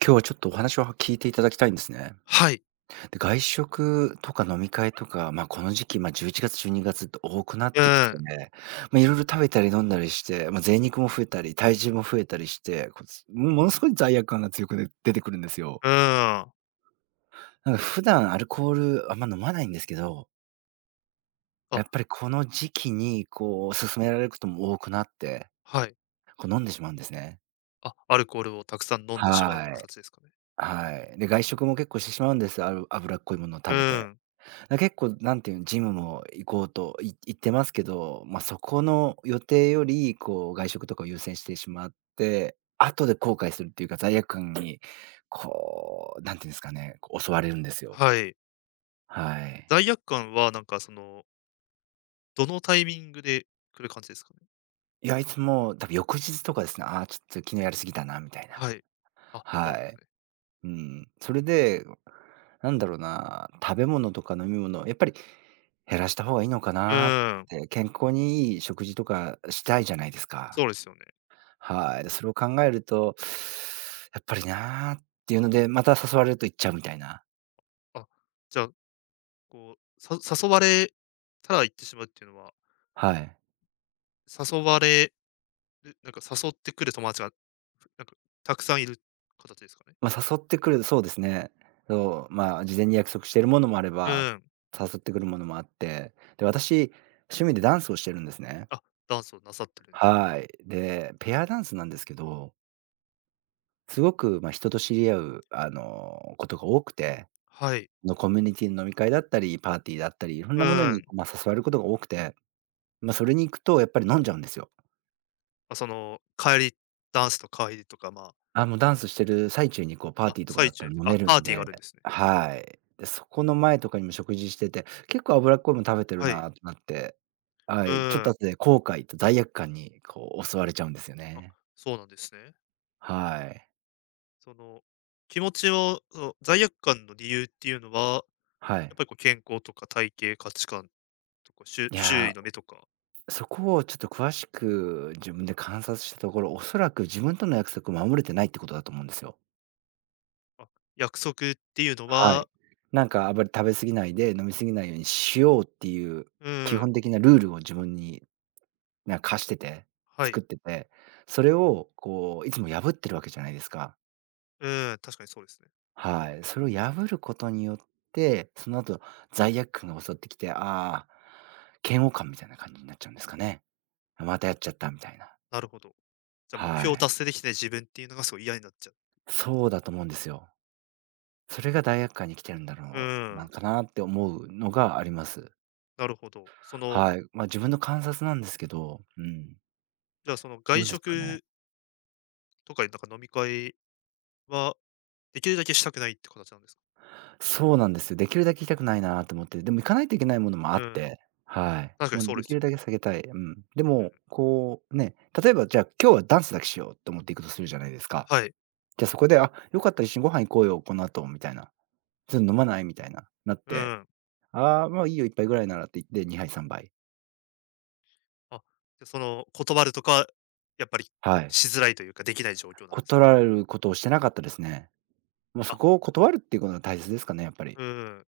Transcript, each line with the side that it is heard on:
right: 今日はちょっとお話を、は聞いていただきたいんですね。
left: はい。
right: で、外食とか飲み会とか、ま、この時期、ま、11月、12月って多くなっ
left: う
right: てきて
left: ん。
right: ね、まあ、いろいろ食べたり飲んだりして、まあ、贅肉も増えたり体重も増えたりして、こつものすごい罪悪感が強くで出てくるんですよ。
left: うん。
right: なんか普段アルコール、あんま飲まないんですけど
left: あ。
right: やっぱりこの時期にこう、勧められることも多くなって、
left: はい。
right: こ、飲んでしまうんですね。
left: あ、アルコールをたくさん飲んでしまう
right: は
left: か
right: い。
left: たちですかね。
right: はい。で外食も結構してしまうんです、ある脂っこいものを
left: う
right: 食べて、
left: ん。
right: 結構何ていうジムも行こうといいってますけど、ま、そこの予定よりこう外食とかを優先してしまって、後で後悔するっていうか罪悪感にこう何て言うんすかね、こう、襲われるんですよ。
left: はい。
right: はい。
left: 罪悪感はなんかそのどのタイミングで来る感じですか？
right: いや、いつも、たぶん翌日とかですね、「ああ、ちょっと昨日やりすぎたな」みたいな。
left: はい。あ、そう
right: は
left: なんです
right: い。
left: ね。
right: うん、それでなんだろうな、食べ物とか飲み物やっぱり減らした方がいいのか
left: う
right: なっ
left: ん。
right: て、健康に良い食事とかしたいじゃないですか。
left: そうですよね。
right: はい、で、それを考えると、「やっぱりなあ」っていうので、また誘われると行っちゃうみたいな
left: あ、じゃあ、こう、さ誘われたら行ってしまうっていうのは
right: はい。
left: 誘われる、なんか誘ってくる友達がなんかたくさんいる形ですかね？
right: ま、誘ってくる、そうですね。そう、まあ事前に約束しているものもあれ
left: う
right: ば、
left: ん。
right: 誘ってくるものもあって、で私趣味でダンスをしてるんですね。
left: あ、ダンスをなさってるんです。
right: はい。で、ペアダンスなんですけど。すごくま人と知り合うあのことが多くて。
left: はい。
right: のコミュニティの飲み会だったり、パーティーで会ったり、いろん
left: う
right: なもの
left: ー
right: に
left: ん。
right: ま誘われることが多くて、まそれに行くとやっぱり飲んじゃうんですよ。
left: ま、その帰り、ダンスと帰りとか、まあ。
right: あ、もうダンスしてる最中にこうパー
left: あ、
right: ティーとか
left: 最
right: だった
left: 中っ
right: ら
left: て、
right: 飲
left: あ、
right: める
left: パー
right: ん
left: ティー
right: で、
left: があるんですね。
right: はい。で、そこの前とかにも食事してて、結構脂っこいもの食べてる
left: はい。
right: なってなって、は
left: う
right: い、ちょっ
left: ー
right: と
left: ん。
right: 後で後悔と罪悪感にこう襲われちゃうんですよ
left: あ、
right: ね。
left: そうなんですね。
right: はい。
left: その気持ちを、その、罪悪感の理由っていうのは、
right: は
left: や
right: い。
left: っぱりこう健康とか体型、価値観とか、しゅ
right: い
left: 周囲
right: や、
left: の目とか？
right: そこをちょっと詳しく自分で観察したところ、おそらく自分との約束を守れてないってことだと思うんですよ。
left: あ、約束っていうの
right: は
left: は？
right: い。なんかあまり食べ過ぎないで、飲み過ぎないようにしようっていう
left: う
right: 基
left: ーん。
right: 本的なルールを自分になん課してて、
left: はい。
right: 作ってて、それをこういつも破ってるわけじゃないですか。
left: うーん、確かにそうですね。
right: はい、それを破ることによって、その後、罪悪感が襲ってきて、ああ、嫌悪感みたいな感じになっちゃうんですかね。「あ、またやっちゃった」みたいな。
left: なるほど。じゃ、目
right: は
left: 標を
right: い。
left: 達成できてない自分っていうのがすごい嫌になっちゃうってことです？
right: そうだと思うんですよ。それが罪悪感にきてるんだ
left: う
right: ろう、
left: ー
right: なん
left: ん。
right: かなって思うのがあります。
left: なるほど。その
right: はい、まあ自分の観察なんですけど、うん。
left: じゃあその
right: ど
left: 外
right: うですかね。
left: 食とかいったか飲み会はできるだけしたくないって形なんですか？
right: そうなんです。できるだけ行きたくないなと思って。でも行かないといけないものもあっ
left: うん。
right: て、はい。
left: 確かに
right: もう
left: そうで
right: で
left: す
right: き
left: よ
right: るだ
left: ね。
right: けさけたい。うん。で
left: う
right: も、
left: ん。
right: こう、ね、例えばじゃあ今日はダンスだけしようと思って行くとするじゃないですか。
left: はい。
right: じゃあそこで、「あ、よかったら一緒にご飯行こうよ、この後」みたいな。「ず、ん、飲まない？」みたいな、なっ
left: う
right: て、
left: ん。
right: 「あ、まあいいよ、1杯ぐらいなら」って言って、2杯3杯。
left: あ、じゃあその、断るとか、やっぱり
right: はい。
left: しづらいというか。できない状況なんです。
right: 断ることをしてなかったですね。ま、
left: あ。
right: そこを断るっていうことが大切ですかね、やっぱり。
left: うん、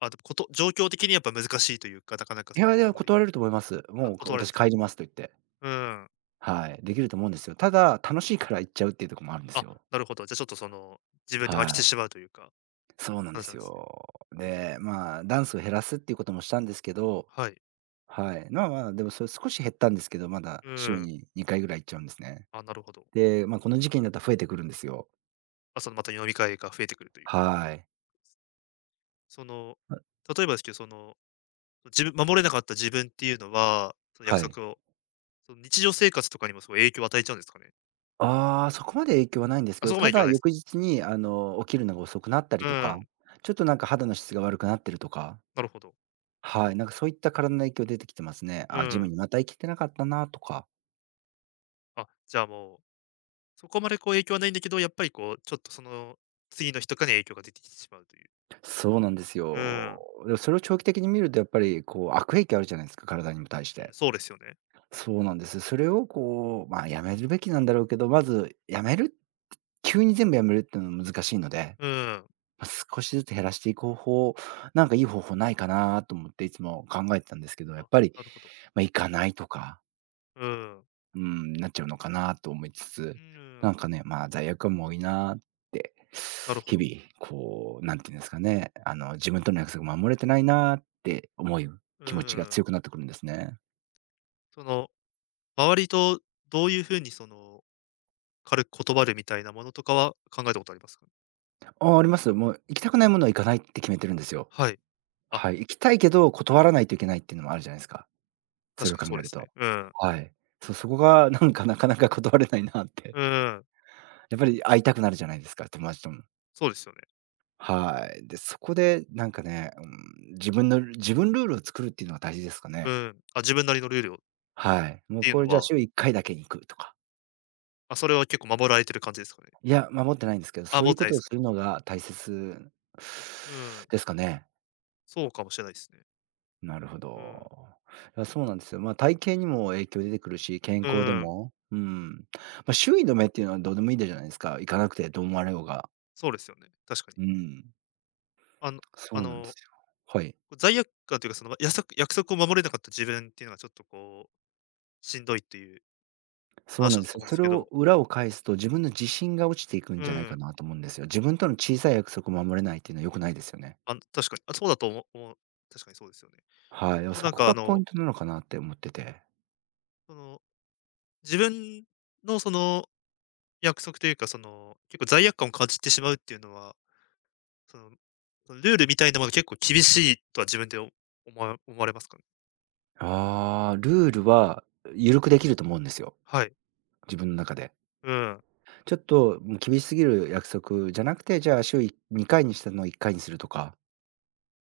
left: あと、こと状況的にやっぱ難しいというか、なかなか
right: い
left: その、
right: やいや、
left: 断り
right: 断れると思います。
left: あ、
right: もう、か
left: 断れるん
right: 私
left: です。
right: 帰りますと言って。
left: うん。
right: はい、できると思うんですよ。ただ、楽しいから行っちゃうっていうとこもあるんです
left: あ、
right: よ。
left: なるほど。じゃあ、ちょっとその、自分で
right: は
left: 負けて
right: い。
left: しまうというか
right: そうなんで
left: 話な
right: す
left: んですね。
right: よ。
left: う
right: で、
left: ん。
right: まあダンスを減らすっていうこともしたんですけど、
left: はい。
right: はい。まあまあ、でも、それ少し減ったんですけど。まだ、
left: う
right: 週
left: ん。
right: に2回ぐらい行っちゃうんですね。
left: あ、なるほど。
right: で、ま、この時期になったら増えてくるんですよ。
left: ま、その、また飲み会が増えてくるという。
right: はい。
left: その、例えばですけど、その、じぶ守れなかった自分っていうのは、その約
right: はい。
left: 束をその日常生活とかにもすごい影響を与えちゃうんですかね。
right: ああ、そこまで影響はないんです
left: あ、
right: けど。
left: そこま
right: た
left: で影響は
right: だ
left: ないす
right: 翌
left: か。
right: 日に、あの、起きるのが遅くなったり
left: う
right: とか、
left: ん。
right: ちょっとなんか肌の質が悪くなってるとか。
left: なるほど。
right: はい。なんか、そういった体の影響出てきてますね。
left: う
right: 「ああジム
left: ん。
right: にまた行けてなかったな」とか。
left: あ、じゃあ、もう、そこまでこう影響はないんだけど、やっぱりこう、ちょっとその、次の日とかに影響が出てきてしまうという。
right: そうなんです
left: うー
right: よ。
left: ん。
right: でもそれを長期的に見るとやっぱりこう、悪影響あるじゃないすか、体にも対し
left: うん、
right: て。
left: そうですよね。
right: そうなんです。それをこう、まあ、やめるべきなんだろうけど、まず、やめる、急に全部やめるってのは難しいので、
left: うーん。
right: ま、少しずつ減らしていく方法、なんかいい方法ないかな？と思っていつも考えてたんですけど、やっ
left: あ、
right: ぱり、
left: なるほど。
right: ま、行かないとか
left: うーん。
right: うん、なっちゃうのかなと思いつ
left: う
right: つ、
left: ー
right: な
left: ん。
right: んかね、まあ、罪悪感も多いなって、
left: なるほ
right: 日
left: ど。
right: 々こう、なんて言うんですかね、あの、自分との約束守れてないなって思ゆ
left: うう
right: 気持ちが
left: ーん。
right: 強くなってくるんですね。
left: その、周りとどういう風に、その、軽く断るみたいなものとかは、考えたことあります？
right: あ、あります。もう、行きたくないものは、行かないって決めてるんですよ、
left: はい。あ。
right: はい。行きたいけど、断らないといけないっていうのもあるじゃないすか、そ
left: 確
right: れ
left: か
right: を
left: に、
right: 考
left: そう
right: え
left: で
right: る
left: すね。
right: と、
left: うん。
right: はい。そう、そこが、なんかなかなか断れないなって。
left: うんうん。
right: やっぱり会いたくなるじゃないですか、友達とも。
left: そうですよね。
right: はい。で、そこでなんかね、うん、自分の自分ルールを作るっていうのが大事ですか
left: う
right: ね？
left: ん、あ、自分なりのルールを。
right: はい。もう
left: ていう
right: これ、
left: の
right: じゃあ、
left: は。
right: 週1回だけに行くとか。
left: あ、それは結構守られてる感じですかね？
right: いや、守ってないんですけど、
left: あ、
right: そう
left: も
right: い
left: っ
right: う
left: て
right: こ
left: ない
right: と
left: す
right: をす
left: か。
right: るのが大切
left: うん。
right: ですかね？
left: そうかもしれないっすね。
right: なるほ
left: うん。
right: ど。な、そうなんですよ。ま、体型にも影響出てくるし、健
left: う
right: 康で
left: ん。
right: も、うん。ま、周囲の目っていうのはどうでもいいでじゃないすか。行かなくてどう思われようが。
left: そうですよね、確かに。
right: うん。
left: あのあ
right: そうなんで
left: の、
right: すよ。はい。
left: こう罪悪感というか、その、やそく約束を守れなかった自分っていうのがちょっとこう、しんどいという、
right: そう
left: 話
right: なん
left: だっ
right: で
left: た
right: す
left: と
right: よ。
left: 思うんで
right: そ
left: す
right: れ
left: け
right: を
left: ど。
right: 裏を返すと、自分の自信が落ちていくん
left: う
right: じゃないか
left: ん。
right: なと思うんですよ。自分との小さい約束を守れないっていうのは良くないですよね。
left: あの、確かに、あ、そうだとおも思う、確かにそうですよね。
right: はい、あ、
left: でも、
right: そ
left: なん
right: こ
left: か、あ
right: がポ
left: の
right: イントなのかなって思ってて。
left: その、自分のその約束というか、その、結構罪悪感を感じてしまうっていうのは、そのそのルールみたいなもの結構厳しいとは自分で、お思わ思われますかね？
right: ああ、ルールはゆるくできると思うんですよ。
left: はい。
right: 自分中で。
left: うん。
right: ちょっと、も、厳しすぎる約束じゃなくて、じゃあ、週い2回にしてるのを1回にするとか。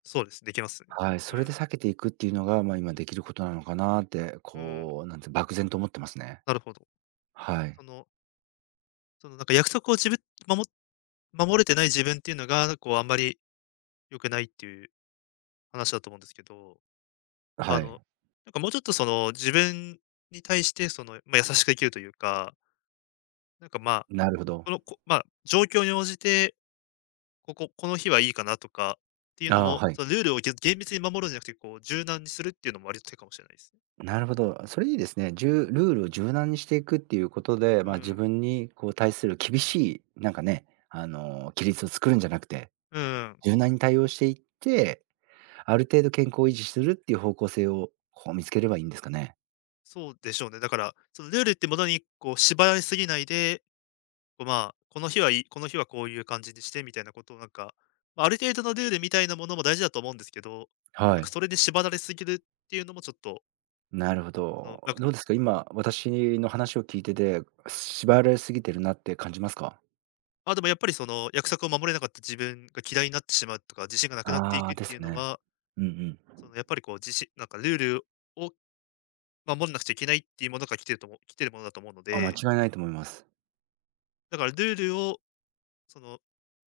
left: そうです、できますよね。
right: はい、
left: う
right: それで
left: ん。
right: 避けていくっていうのが、まあ、今できることなのかなって、
left: うん。
right: こう、なんつ、漠然と思ってますね。
left: なるほど。
right: はい。
left: そのその、なんか、約束をじぶまも守れてない自分っていうのが、こう、あんまり良くないっていう話だと思うんですけど、
right: は
left: あ
right: い。
left: の、なんかもうちょっと、その、自分に対して、その、まあ、優しくできるというかなんか、まあ、
right: なるほど。
left: この、こまあ、状況に応じて、ここ、この日はいいかなとかっていうの
right: あ、
left: も、
right: はい。
left: そのルールをげ厳密に守るんじゃなくて、こう柔軟にするっていうのも割と手かもしれないですね。
right: なるほど、それいいですね、じゅうルールを柔軟にしていくっていうことで、
left: う
right: まあ、自
left: ん。
right: 分にこう対する厳しい、なんかね、あの、規律を作るんじゃなくて、
left: うんうん。
right: 柔軟に対応していって、ある程度健康を維持するっていう方向性を、こう、見つければいいんですかね。
left: そうでしょうね。だから、そのルールってものにこう縛られすぎないで、こうまあ、この日はいいこの日はこういう感じにしてみたいなことをなんか、ま、ある程度のルールみたいなものも大事だと思うんですけど、な
right: は
left: んか
right: い。
left: それで縛られすぎるっていうのもちょっと
right: なるほ
left: そう、だ
right: ど。
left: か
right: どうですか、今私の話を聞いてて、縛られすぎてるなって感じますか？
left: まあ、でもやっぱりその約束を守れなかった自分が嫌いになってしまうとか、自信がなくなってい
right: あ
left: く
right: あ、
left: っ
right: で
left: ていう
right: す
left: の
right: ね。
left: は
right: うんう
left: そ
right: ん。
left: のやっぱりこう、じしなんかルールを守んなくちゃいけないっていうものから来てると思う来てるものだと思うの
right: あ、間違
left: で。
right: いないと思います。
left: だからルールを、その、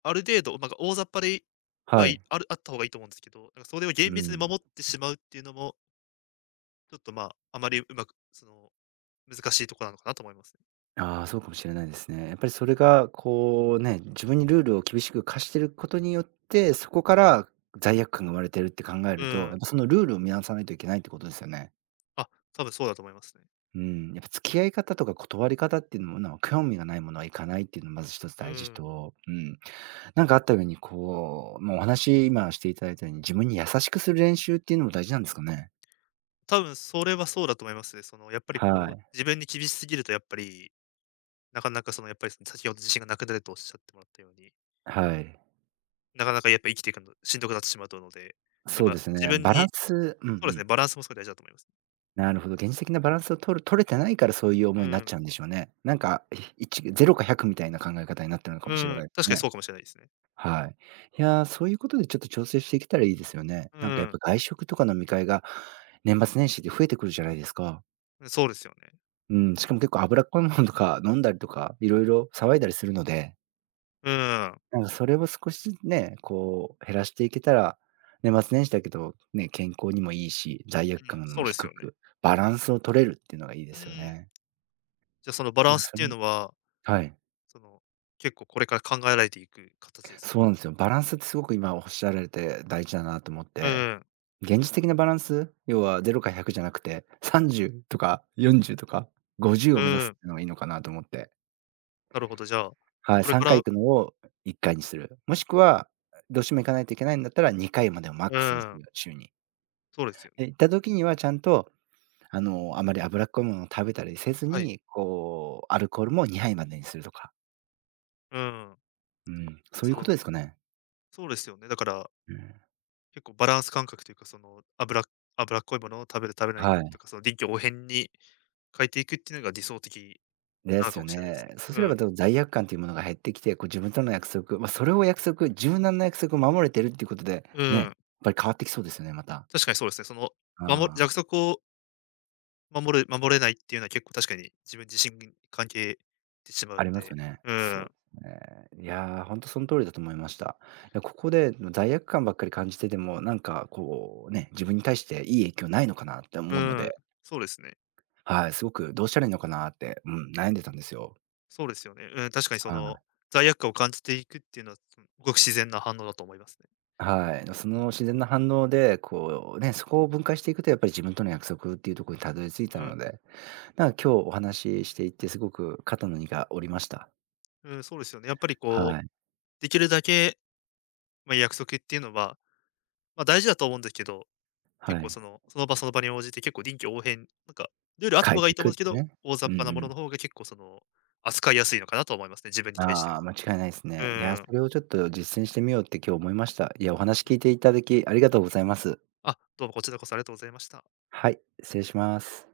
left: ある程度、なんか、大雑把でいいわ
right: は
left: い
right: い。
left: あるあった方がいいと思うんですけど、なんかそれを厳
right: う
left: 密に
right: ん。
left: 守ってしまうっていうのもちょっとま、あまりうまく、その難しいとこなのかなと思いますね。
right: あ、そうかもし
left: う
right: れ
left: ん。
right: ないですね。やっぱりそれがこうね、自分にルールを厳しく課していることによって、そこから罪悪感が生まれているって考え
left: う
right: ると、
left: ん。
right: やっぱそのルールを見直さないといけないってことですよね。
left: あ、多分そうだと思いますね。
right: うん、やっぱ付き合い方とか断り方っていうものは、興味がないものは行かないっていうのはまず一つ
left: う
right: 大事
left: ん。
right: と、うん。なんかあったようにこう、もうお話今していただいたように、自分に優しくする練習っていうのも大事なんですかね。
left: 多分それはそうだと思います。そのやっぱり
right: は
left: こう
right: い。
left: 自分に厳しすぎるとやっぱり、なかなかそのやっぱり先ほど自信がなくなるとおっしゃってもらったように。
right: はい。
left: なかなかやっぱ生きていくの、しんどくなってしまうと思うので、やっ
right: そうで
left: ぱ
right: す
left: 自
right: ね、
left: 分
right: バラン
left: に
right: ス。うんう
left: そうですね、
right: ん。
left: バランスもすごい大事だと思います。
right: なるほど、現実的なバランスを取る取れてないからそういう思い
left: う
right: になっ
left: ーん。
right: ちゃうんでしょうね。なんか、ひい0か100みたいな考え方になってるのか
left: う
right: もしれ
left: ー
right: な
left: ん、
right: いで
left: 確
right: す
left: かにそ
right: ね。
left: うかもしれないですね。
right: はい。いや、そういうことでちょっと調整していけたらいいですよね。
left: う
right: なんかや
left: ー
right: っ
left: ん。
right: ぱ外食とか飲み会が年末年始で増えてくるじゃないですか？
left: うん、そうですよね。
right: うん、しかも結構脂っこいものとか飲んだりとか、いろいろ騒いだりするので。
left: うーん。
right: なんかそれを少しずつね、こう減らしていけたら、年末年始だけどね、健康にもいいし、罪悪
left: うん、
right: 感
left: そ
right: も
left: うです
right: 低
left: よね。
right: く、バランスを取れるっていうのがいいで
left: う
right: すよ
left: ーん。
right: ね。
left: じゃ、そのバラ
right: まあ、
left: ンスっ
right: そ
left: ていう
right: ん
left: のは
right: はい。
left: その、結構これから考えられていく形ですか？
right: そうなんすよ。バランスってすごく、今おっしゃられて大事だなと思っ
left: うん
right: て。
left: うん。
right: 現実的なバランス、要は0か100じゃなくて、30とか40とか50を
left: う
right: 目指す
left: ん。
right: っていうのがいいのかなと思って。
left: なるほど。じゃあ、こ
right: はい。
left: れ
right: さ
left: か
right: んか
left: ら
right: い行くのを1回にする。もしくは、うどうしても行かないといけないんだったら2回までをマッ
left: う
right: クスにす
left: ん。
right: る、週に。
left: そうですよね。
right: で、行った時には、ちゃんとあの、あまり脂っこいものを食べたりせず
left: はい。
right: に、こうアルコールも2杯までにするとか。
left: うん。
right: うん、
left: じゃ、
right: そういう
left: そ
right: こと
left: の
right: ですかね？
left: そうですよね。だから
right: うん。
left: 結構バランス感覚というか、その、脂脂っこいものを食べる食べない
right: は
left: と
right: い。
left: か、その臨機応変に変えていくっていうのが理想的
right: で
left: なの
right: す
left: か
right: よ
left: もしれないす
right: ね。
left: ね。
right: そう
left: う
right: すれ
left: ん。
right: ば多分罪悪感というものが減ってきて、こう、自分との約束ま、それを約束、柔軟な約束を守れているっていうことで、
left: う
right: ね、や
left: ー
right: っ
left: ん。
right: ぱり変わってきそうですよね、また。
left: 確かにそうですね。その、まも
right: ああ。
left: 約束を守る、守れないっていうのは結構確かに、自分じしんぎん関係てしまう
right: あり
left: の
right: ます
left: で、
right: よね。
left: うー
right: そ
left: ん。
right: う、ね。いやほんとその通りだと思いました。いや、ここで、あの、罪悪感ばっかり感じててもなんかこうね、自分に対していい影響ないのかなって
left: う
right: 思うの
left: ーん。
right: で。
left: そうですね。
right: はい、すごくどうしたらいいのかなって、うん、悩んでたんですよ。
left: そうですよね。うん、確かにそ
right: は
left: の
right: い。
left: 罪悪感を感じていくっていうのは、すんごく自然な反応だと思いますね。
right: あ、はい、なその自然な反応でこうね、そこを分解していくと、やっぱり自分との約束っていうとこにたどり着い
left: う
right: た
left: ん。
right: ので、なんか、今日お話ししていてすごく肩の荷が下りました。
left: うん、そうですよね。やっぱりこ
right: はい。
left: う、できるだけ、まあ、約束っていうのは、ま、大事だと思うんでけど、
right: は
left: 結構
right: い。
left: その、その場、その場に応じて結構臨機応変、なんかルールあった
right: 変え
left: 方が
right: て
left: い
right: い
left: いと思
right: く
left: う
right: っ
left: んすけ
right: て
left: ど、
right: ね。
left: 大
right: う
left: 雑把
right: ん
left: な
right: う
left: もの
right: ん。
left: の方が結構、その、扱いやすいのかなと思いますね、自分に対して
right: ああ、
left: も。
right: 間違いないす
left: う
right: ね。いや、
left: ーん。
right: それをちょっと実践してみようって、今日思いました。いや、お話
left: う
right: 聞
left: ん。
right: いていただき、ありがとうございます。
left: あ、どうもこちらこそありがとうございました。
right: はい、失礼します。